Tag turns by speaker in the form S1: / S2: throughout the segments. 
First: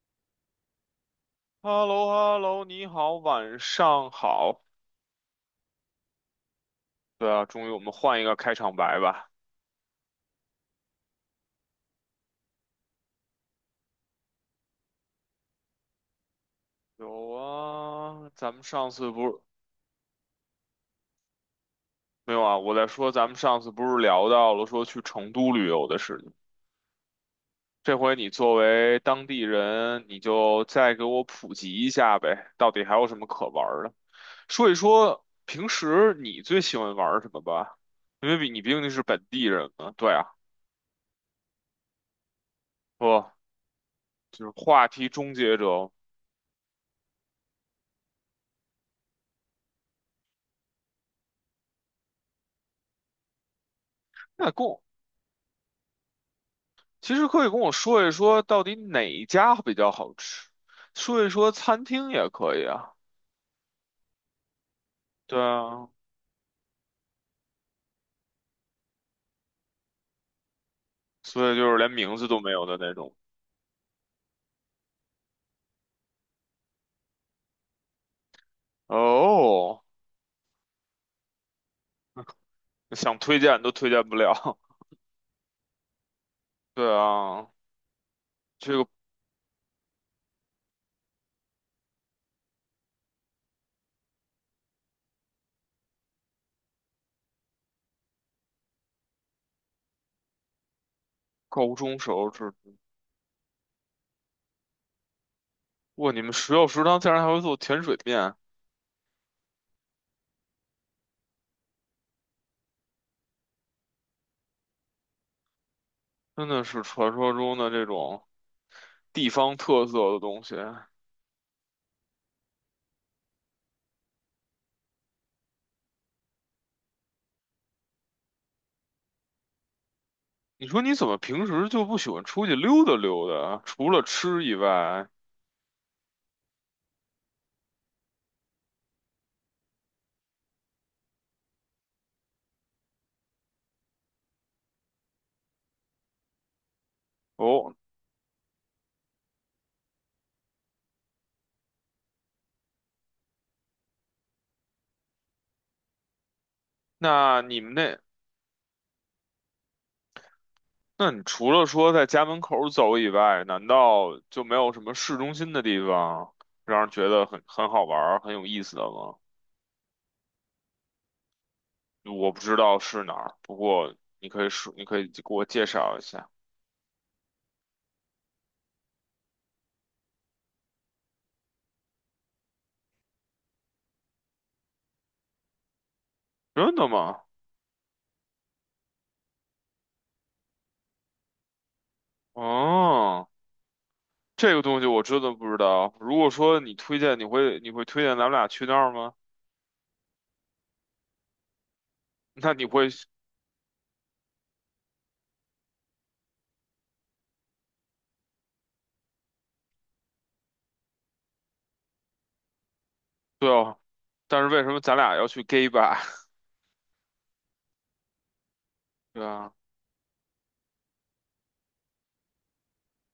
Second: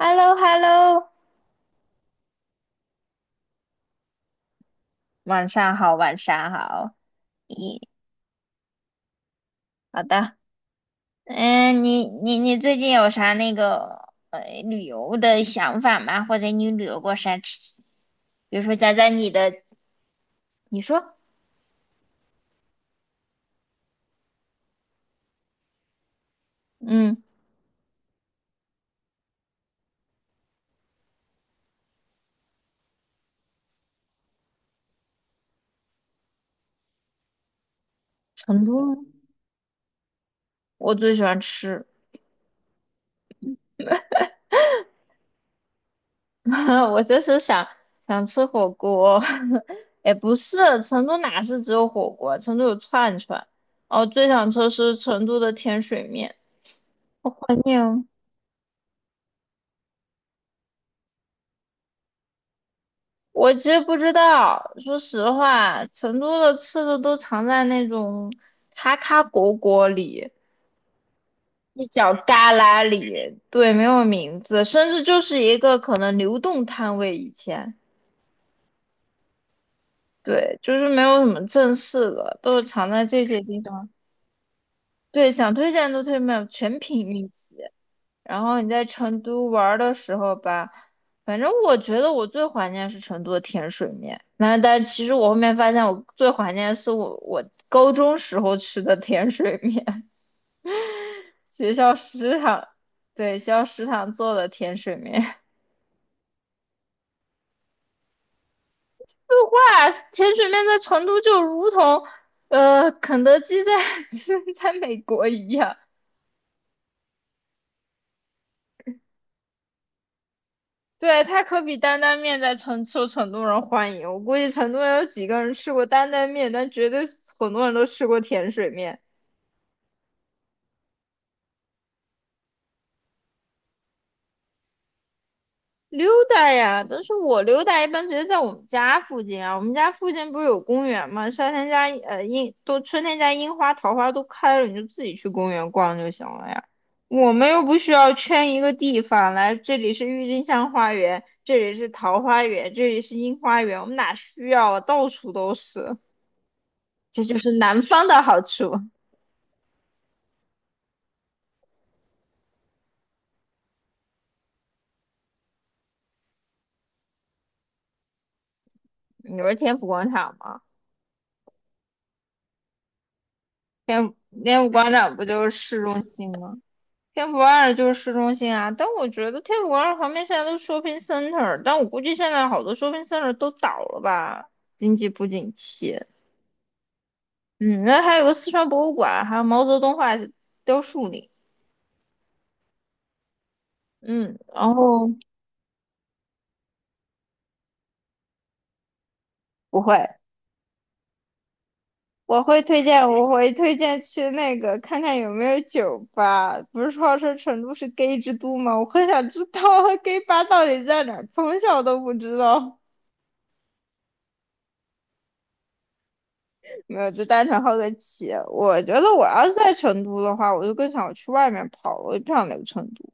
S1: h e l l o h e l l o
S2: Hello hello 你好，晚上好。
S1: 晚上好，晚上好。
S2: 对啊，终于我
S1: 咦，
S2: 们换一个开场白吧。
S1: 好的。你最近有啥那个旅游的想法吗？或者你旅游过
S2: 有
S1: 啥吃？
S2: 啊，咱
S1: 比如
S2: 们
S1: 说
S2: 上
S1: 讲
S2: 次
S1: 讲
S2: 不
S1: 你
S2: 是，
S1: 的，你说，
S2: 没有啊，我在说咱们上次不是聊到了说去成都旅游的事情。
S1: 嗯，
S2: 这回你作为当地人，你就再给我普及一下呗，到底还有什么可玩儿的？说一说平时你最喜欢玩儿什么吧，因为比你
S1: 成
S2: 毕
S1: 都
S2: 竟
S1: 吗？
S2: 是本地人嘛。对啊，
S1: 我最喜欢吃，
S2: 不，就是话题终结者。
S1: 我想吃火锅。也不是，成都哪是只有火锅？成都有串串。哦，最想
S2: 那
S1: 吃
S2: 够。
S1: 是成都的甜水面，
S2: 其实
S1: 我
S2: 可以
S1: 怀
S2: 跟我
S1: 念哦。
S2: 说一说，到底哪一家比较好吃，说一说餐厅也可以啊。
S1: 我其实不知道，说实
S2: 对
S1: 话，
S2: 啊，
S1: 成都的吃的都藏在那种咔咔果果里，
S2: 所以就是
S1: 一
S2: 连
S1: 角
S2: 名字都没
S1: 旮
S2: 有的
S1: 旯
S2: 那种。
S1: 里，对，没有名字，甚至就是一个可能流动摊位。以前，
S2: 哦，
S1: 对，就是没有什么正式的，都是藏在
S2: 想
S1: 这些
S2: 推
S1: 地
S2: 荐都
S1: 方。
S2: 推荐不了。
S1: 对，想推荐都推荐不了， 全
S2: 对
S1: 凭运
S2: 啊，
S1: 气。然后你
S2: 这
S1: 在
S2: 个
S1: 成都玩的时候吧，反正我觉得我最怀念是成都的甜水面。那但其实我后面发现，我最怀念的是我高中时候吃的甜水面，学
S2: 高
S1: 校
S2: 中时候
S1: 食
S2: 是，
S1: 堂，对，学校食堂做的甜水面。
S2: 哇，你们学校食堂竟然还会做甜水面，
S1: 哇，甜水面在成都就如同，肯德基在 在美国一样。
S2: 真的是传说中的这种地方特色的东西。
S1: 对，它可比担担面在成都人欢迎。我估计成都人有几个人吃过担担面，但绝对很多人都吃过甜水面。
S2: 你说你怎么平时就不喜欢出去溜达溜达啊？除了吃以外，
S1: 溜达呀，但是我溜达一般直接在我们家附近啊。我们家附近不是有公园吗？夏天家呃樱都春天家樱花、桃花都开了，你就自己去公园逛就行了呀。我们又
S2: 哦，
S1: 不需要圈一个地方来，这里是郁金香花园，这里是桃花源，这里是樱花园，我们哪需要啊？到处都是。这就
S2: 那
S1: 是
S2: 你们
S1: 南
S2: 那
S1: 方的好处。
S2: 那你除了说在家门口走以外，难道就没有什么市中心的地方让人觉得很好玩儿很有意思的吗？
S1: 你不是天府广场吗？
S2: 我不知道是哪儿，不过你可以
S1: 天府
S2: 说，你
S1: 广
S2: 可以
S1: 场
S2: 给
S1: 不
S2: 我
S1: 就是
S2: 介
S1: 市
S2: 绍
S1: 中
S2: 一下。
S1: 心吗？天府二就是市中心啊。但我觉得天府广场旁边现在都是 shopping center，但我估计现在好多 shopping center 都倒了吧，经济不景气。
S2: 真的吗？
S1: 嗯，那还有个四川博物馆，还有毛泽东画雕塑呢。
S2: 哦，
S1: 嗯，
S2: 这个
S1: 然
S2: 东西我
S1: 后
S2: 真的不知道。如果说你推荐，你会推荐咱们俩去那儿吗？
S1: 不会，
S2: 那你会，
S1: 我会推荐去那个看看有没有酒吧。不是号称成都是 gay 之都吗？我很想知道 gay 吧到底在哪儿，从小都不知道。
S2: 对哦。但是为什么咱俩要去 gay 吧？
S1: 没有，就单纯好个奇。我觉 得
S2: 对
S1: 我要是
S2: 啊。
S1: 在成都的话，我就更想去外面跑了，我就不想留成都。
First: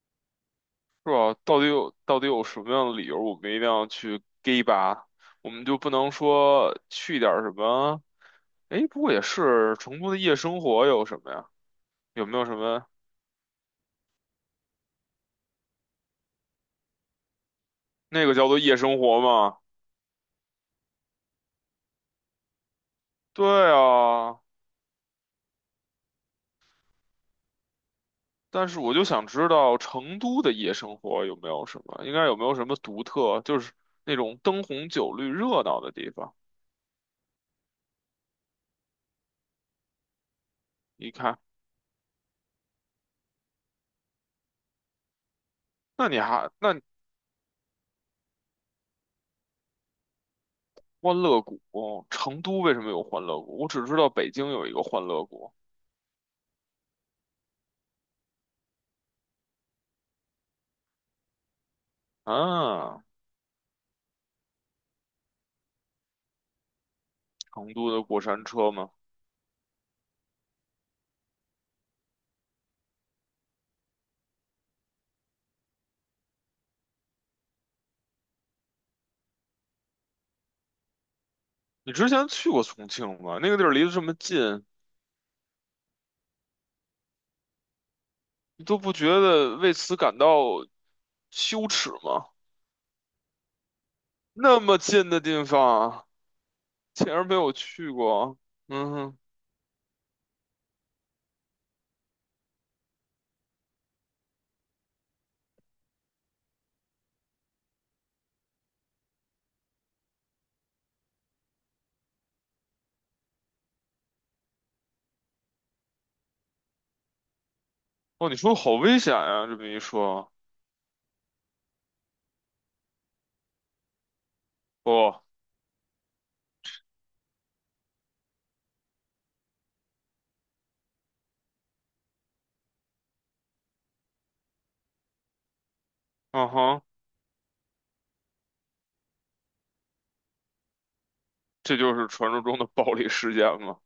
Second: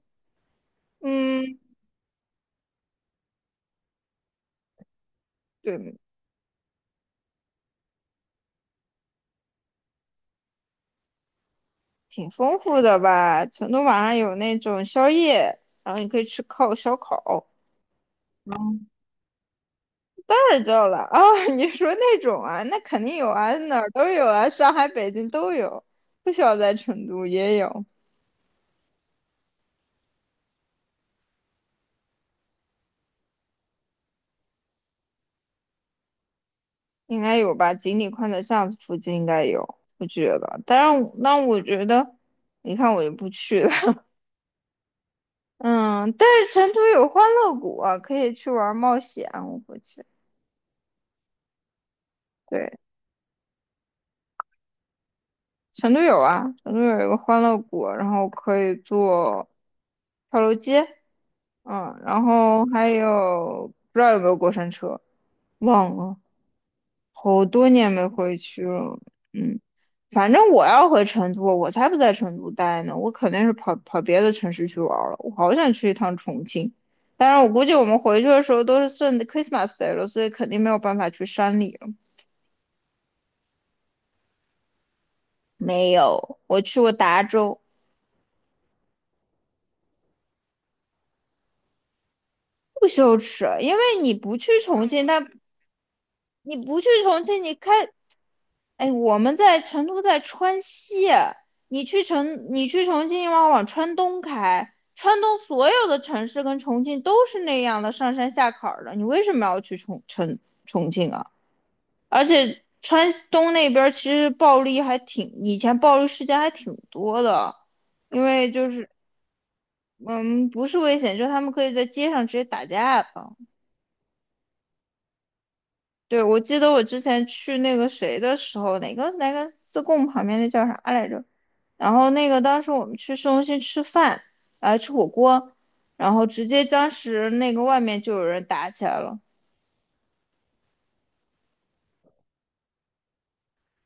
S2: 是吧？
S1: 嗯，
S2: 到底有什么样的理由，我们一定要去 gay 吧？我们就不
S1: 对，
S2: 能说去点儿什么？哎，不过也是，成都的夜生活有什么呀？有
S1: 挺
S2: 没有什
S1: 丰富
S2: 么
S1: 的吧？成都晚上有那种宵夜，然后你可以吃烤烧烤。
S2: 那个叫做夜生活吗？
S1: 太旧了啊！你说那种啊，那肯定有
S2: 对
S1: 啊，哪儿都有
S2: 啊，
S1: 啊，上海、北京都有，不需要在成都也有，
S2: 但是我就想知道成都的夜生活有没有什么，应该有没有什么独特，就是那种灯红酒绿、热闹的地方。
S1: 应该有吧？锦里宽窄巷子附近应该有，我觉得。
S2: 你看，
S1: 但我觉得，你看我就不去了。
S2: 那
S1: 嗯，
S2: 你
S1: 但
S2: 还
S1: 是成
S2: 那
S1: 都有欢乐谷啊，可以去玩冒险，我估计。
S2: 欢乐谷，成都
S1: 对，
S2: 为什么有欢乐谷？我只知道北京有一个欢乐谷。
S1: 成都有啊，成都有一个欢乐谷，然后可以坐跳楼机，嗯，然后还
S2: 啊，
S1: 有不知道有没有过山车，忘了，好多
S2: 成都
S1: 年
S2: 的
S1: 没
S2: 过
S1: 回
S2: 山
S1: 去
S2: 车吗？
S1: 了，嗯，反正我要回成都，我才不在成都待呢，我肯定是跑别的城市去玩了，我好想去一趟重庆，但是我估计我们回去的时候都是顺 Christmas Day 了，所以肯定没有办法去山里了。
S2: 你之前去过重庆吗？那个地儿离得这么近，
S1: 没有，我去过达州。
S2: 你都不觉得为此感到羞耻吗？
S1: 不羞耻，因为
S2: 那么近的地方，
S1: 你不去
S2: 竟
S1: 重
S2: 然没
S1: 庆，
S2: 有
S1: 你
S2: 去
S1: 开，
S2: 过。
S1: 哎，
S2: 嗯哼，
S1: 我们在成都，在川西，你去重庆，要往川东开，川东所有的城市跟重庆都是那样的上山下坎儿的，你为什么要去重庆啊？而且川东那边儿其实暴力还挺，以前暴力事件还挺多的，因
S2: 哦，你
S1: 为
S2: 说
S1: 就
S2: 好
S1: 是
S2: 危险呀、这么一说，
S1: 嗯，不是危险，就是他们可以在街上直接打架的。
S2: 哦，
S1: 对，我记得我之前去那个谁的时候，哪个自贡旁边那叫啥来着？然后那个当时我们去市中心吃饭，吃火锅，然后直
S2: 嗯
S1: 接
S2: 哼，
S1: 当时那个外面就有人打起来了。
S2: 这就是传说中的暴力事件吗？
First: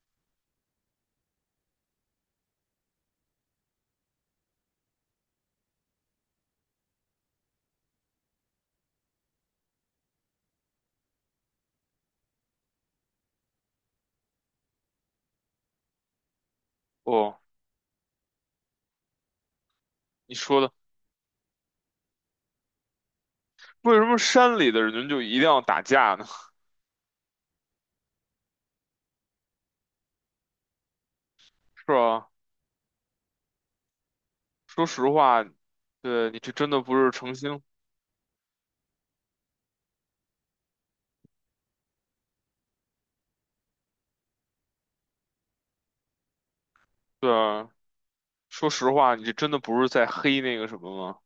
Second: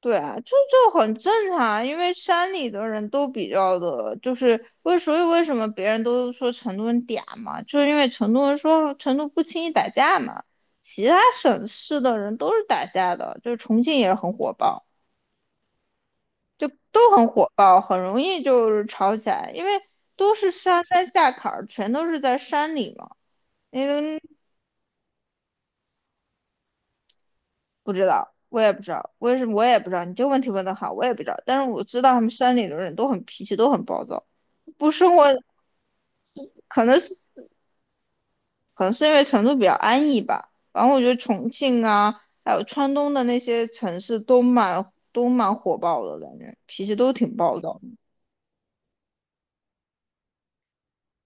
S1: 对啊，很正常，因为山里的人都比较的，就是为所以为什么别人都说成都人嗲嘛，就是因为成都人说成都不轻易打架嘛，其他省市的人都是打架的，就是重庆也很火爆。就都很
S2: 哦，
S1: 火爆，很容易就是吵起来，因为都
S2: 你
S1: 是
S2: 说的，
S1: 上山下坎儿，全都是在山里嘛。
S2: 为什么山里的人就一定要打架呢？
S1: 不知道，我也不知道，为什么我也不知道。你这个问题问得好，我也不知道。但是我
S2: 是
S1: 知道他
S2: 吧？
S1: 们山里的人都很脾气，都很暴躁，
S2: 说
S1: 不
S2: 实
S1: 生活，
S2: 话，对，你这真的
S1: 可
S2: 不
S1: 能
S2: 是
S1: 是
S2: 诚心。
S1: 可能是因为成都比较安逸吧。反正我觉得重庆啊，还有川东的那些城市都蛮火爆的，感觉脾气都挺暴
S2: 对，
S1: 躁的。
S2: 说实话，你这真的不是在黑那个什么吗？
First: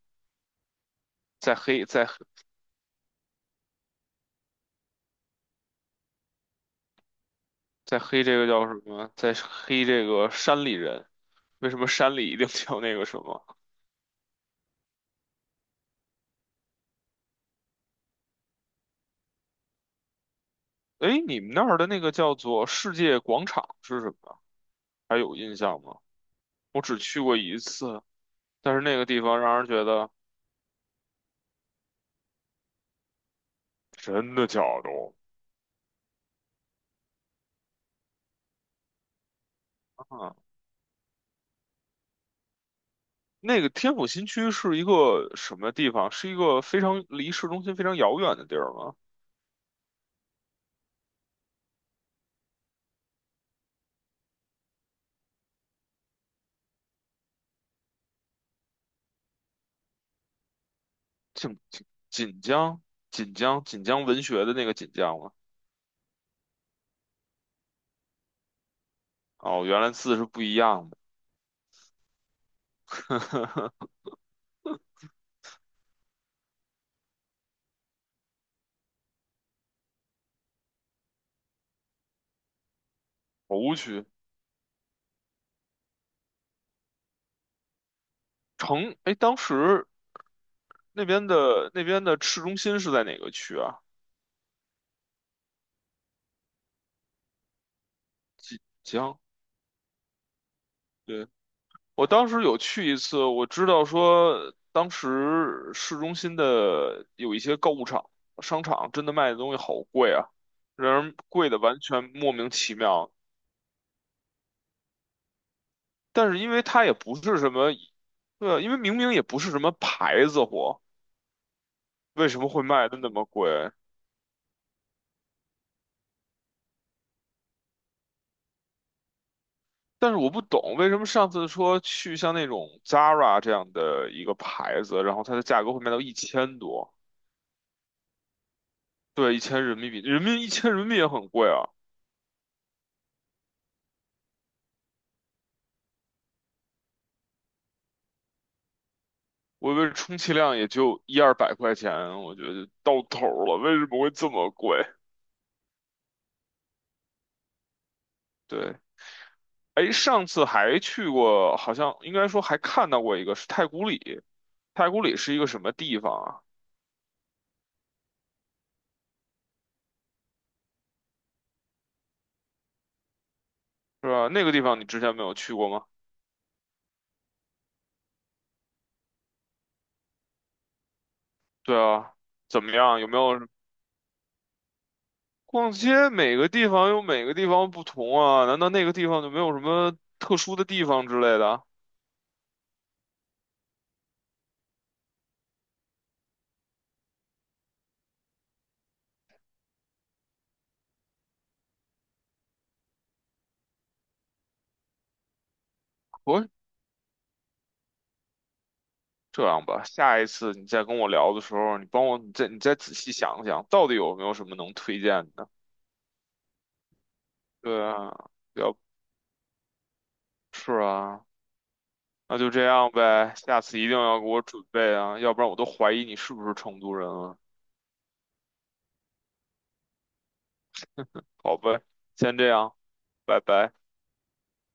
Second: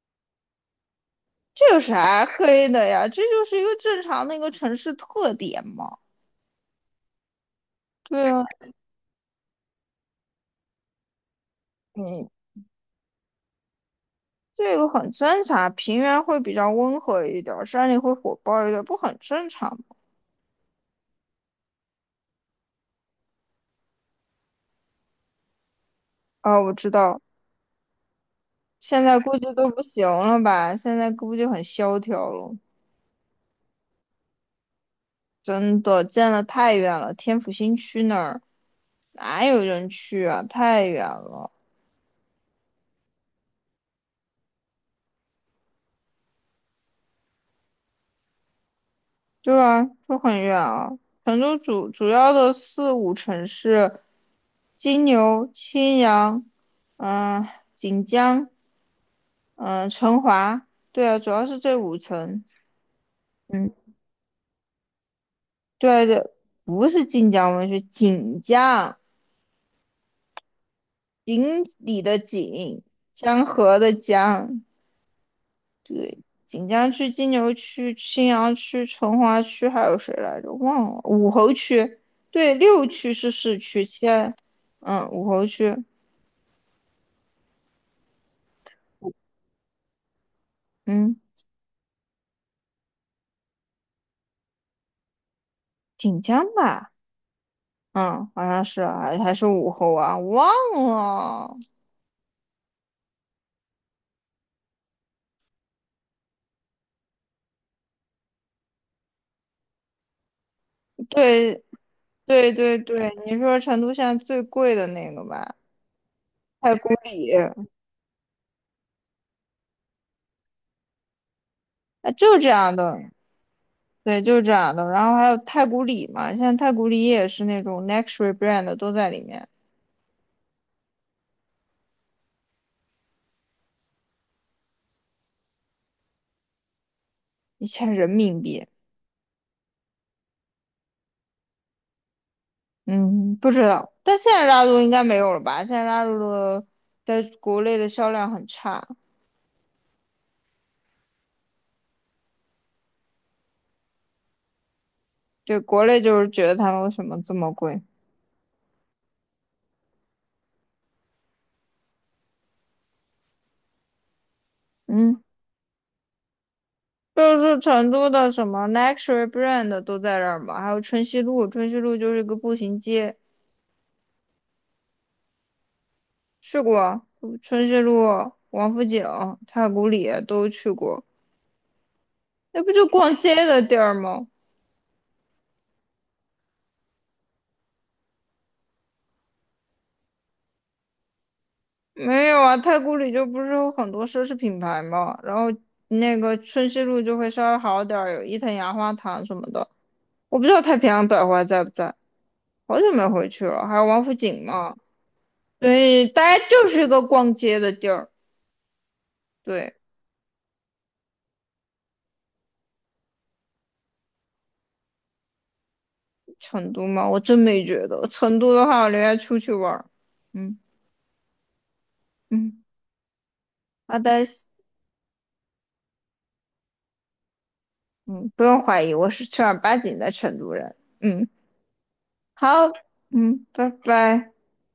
S2: 在
S1: 这有
S2: 黑在黑
S1: 啥黑的呀？这就是一个正常的一个城市特点嘛。
S2: 在黑
S1: 对
S2: 这
S1: 啊。
S2: 个叫什么？在黑这个山里人？为什么山
S1: 嗯，
S2: 里一定叫那个什么？
S1: 这个很正常，平原会比较温和一点儿，山里会火爆一点儿，不很正常吗？
S2: 哎，你们那儿的那个叫做世界广场是什么？还有印象吗？
S1: 啊，我
S2: 我
S1: 知
S2: 只去
S1: 道，
S2: 过一次，但是那
S1: 现
S2: 个
S1: 在
S2: 地
S1: 估
S2: 方
S1: 计
S2: 让人
S1: 都不
S2: 觉
S1: 行
S2: 得
S1: 了吧？现在估计很萧条了，
S2: 真的假的
S1: 真的，建的太远了，天府新区那儿哪有人去
S2: 啊！
S1: 啊？太远了，
S2: 那个天府新区是一个什么地方？是一个非常离市中心非常遥远的地儿吗？
S1: 对啊，就很远啊。成都主要的四五城市，金牛、青羊，嗯、锦江，嗯、成华，对啊，主要是
S2: 锦
S1: 这
S2: 锦
S1: 五
S2: 锦
S1: 城。
S2: 江，锦江，
S1: 嗯，
S2: 锦江文学的那个锦江吗？
S1: 对对，不是晋江文学，锦江，
S2: 哦，原来字是不一样的。
S1: 锦里的锦，江河 的江，对，锦江区、金牛区、青羊区、成华区，还有谁来着？忘了，武侯区，对，六区是市
S2: 湖
S1: 区，其
S2: 区
S1: 他，嗯，武侯区，
S2: 城，哎，当时那
S1: 嗯，
S2: 边的那边的市中心是在哪个区啊？
S1: 锦江吧，嗯，好
S2: 济
S1: 像是啊
S2: 江。
S1: 还是武侯啊，忘
S2: 对，
S1: 了，
S2: 我当时有去一次，我知道说当时市中心的有一些购物场、商场，真的卖的东西好贵啊，让人贵的
S1: 对
S2: 完全莫名其
S1: 对，
S2: 妙。
S1: 你说成都现在最贵的那个吧，
S2: 但是因为
S1: 太
S2: 它
S1: 古
S2: 也不
S1: 里。
S2: 是什么，对啊，因为明明也不是什么牌子货，
S1: 啊，
S2: 为
S1: 就
S2: 什
S1: 这
S2: 么会
S1: 样
S2: 卖
S1: 的，
S2: 的那么贵？
S1: 对，就是这样的。然后还有太古里嘛，现在太古里也是那种 luxury brand 的都在里面，
S2: 但是我不懂为什么上次说去像那种 Zara 这样的一个牌子，然后它的价格会卖到一千多，
S1: 1000人民币。
S2: 对，一千人民币，人民一千人民币也很贵啊。
S1: 嗯，不知道，但现在拉露应该没有了吧？现在拉露的在国内的销量很差，
S2: 我以为充其量也就一二百块钱，我觉得到头了，为什么会这么贵？
S1: 对，国内就是觉得他们为什么这么贵？
S2: 对，哎，上次还去过，好像应该说还看到过一个是太古里，太古里
S1: 嗯，
S2: 是一个什么地方啊？
S1: 就是成都的什么 luxury brand 都在这儿嘛，还有春熙路，春熙路就是一个步行街，
S2: 是吧？那个地方你之前没有去过吗？
S1: 去过春熙路、王府井、太古里都去过，
S2: 对啊，
S1: 那
S2: 怎
S1: 不
S2: 么
S1: 就
S2: 样？有
S1: 逛
S2: 没
S1: 街
S2: 有？
S1: 的地儿吗？
S2: 逛街每个地方有每个地方不同啊，难道那个地方就没有什么特殊的地方之类的啊？
S1: 没有啊，太古里就不是有很多奢侈品牌嘛，然后那个春熙路就会稍微好点儿，有伊藤洋华堂什么的。我不知道太平洋百货还在不在，好久没回去了。还有王府井嘛，所以大家
S2: 我
S1: 就是一个逛街的地儿。
S2: 这样
S1: 对，
S2: 吧，下一次你再跟我聊的时候，你帮我，你再仔细想想，到底有没有什么能推荐的？
S1: 成都嘛，我真没
S2: 对
S1: 觉得。
S2: 啊，
S1: 成都的
S2: 要
S1: 话，我宁愿出去玩儿。嗯
S2: 是啊，那就
S1: 嗯，
S2: 这样呗，下次一定
S1: 好
S2: 要
S1: 的，
S2: 给我准备啊，要不然我都怀疑你是不是成都人了。
S1: 嗯，不用怀疑，我是正儿八经的成都人。嗯，
S2: 好呗，先这
S1: 好，
S2: 样，拜
S1: 嗯，拜
S2: 拜。
S1: 拜。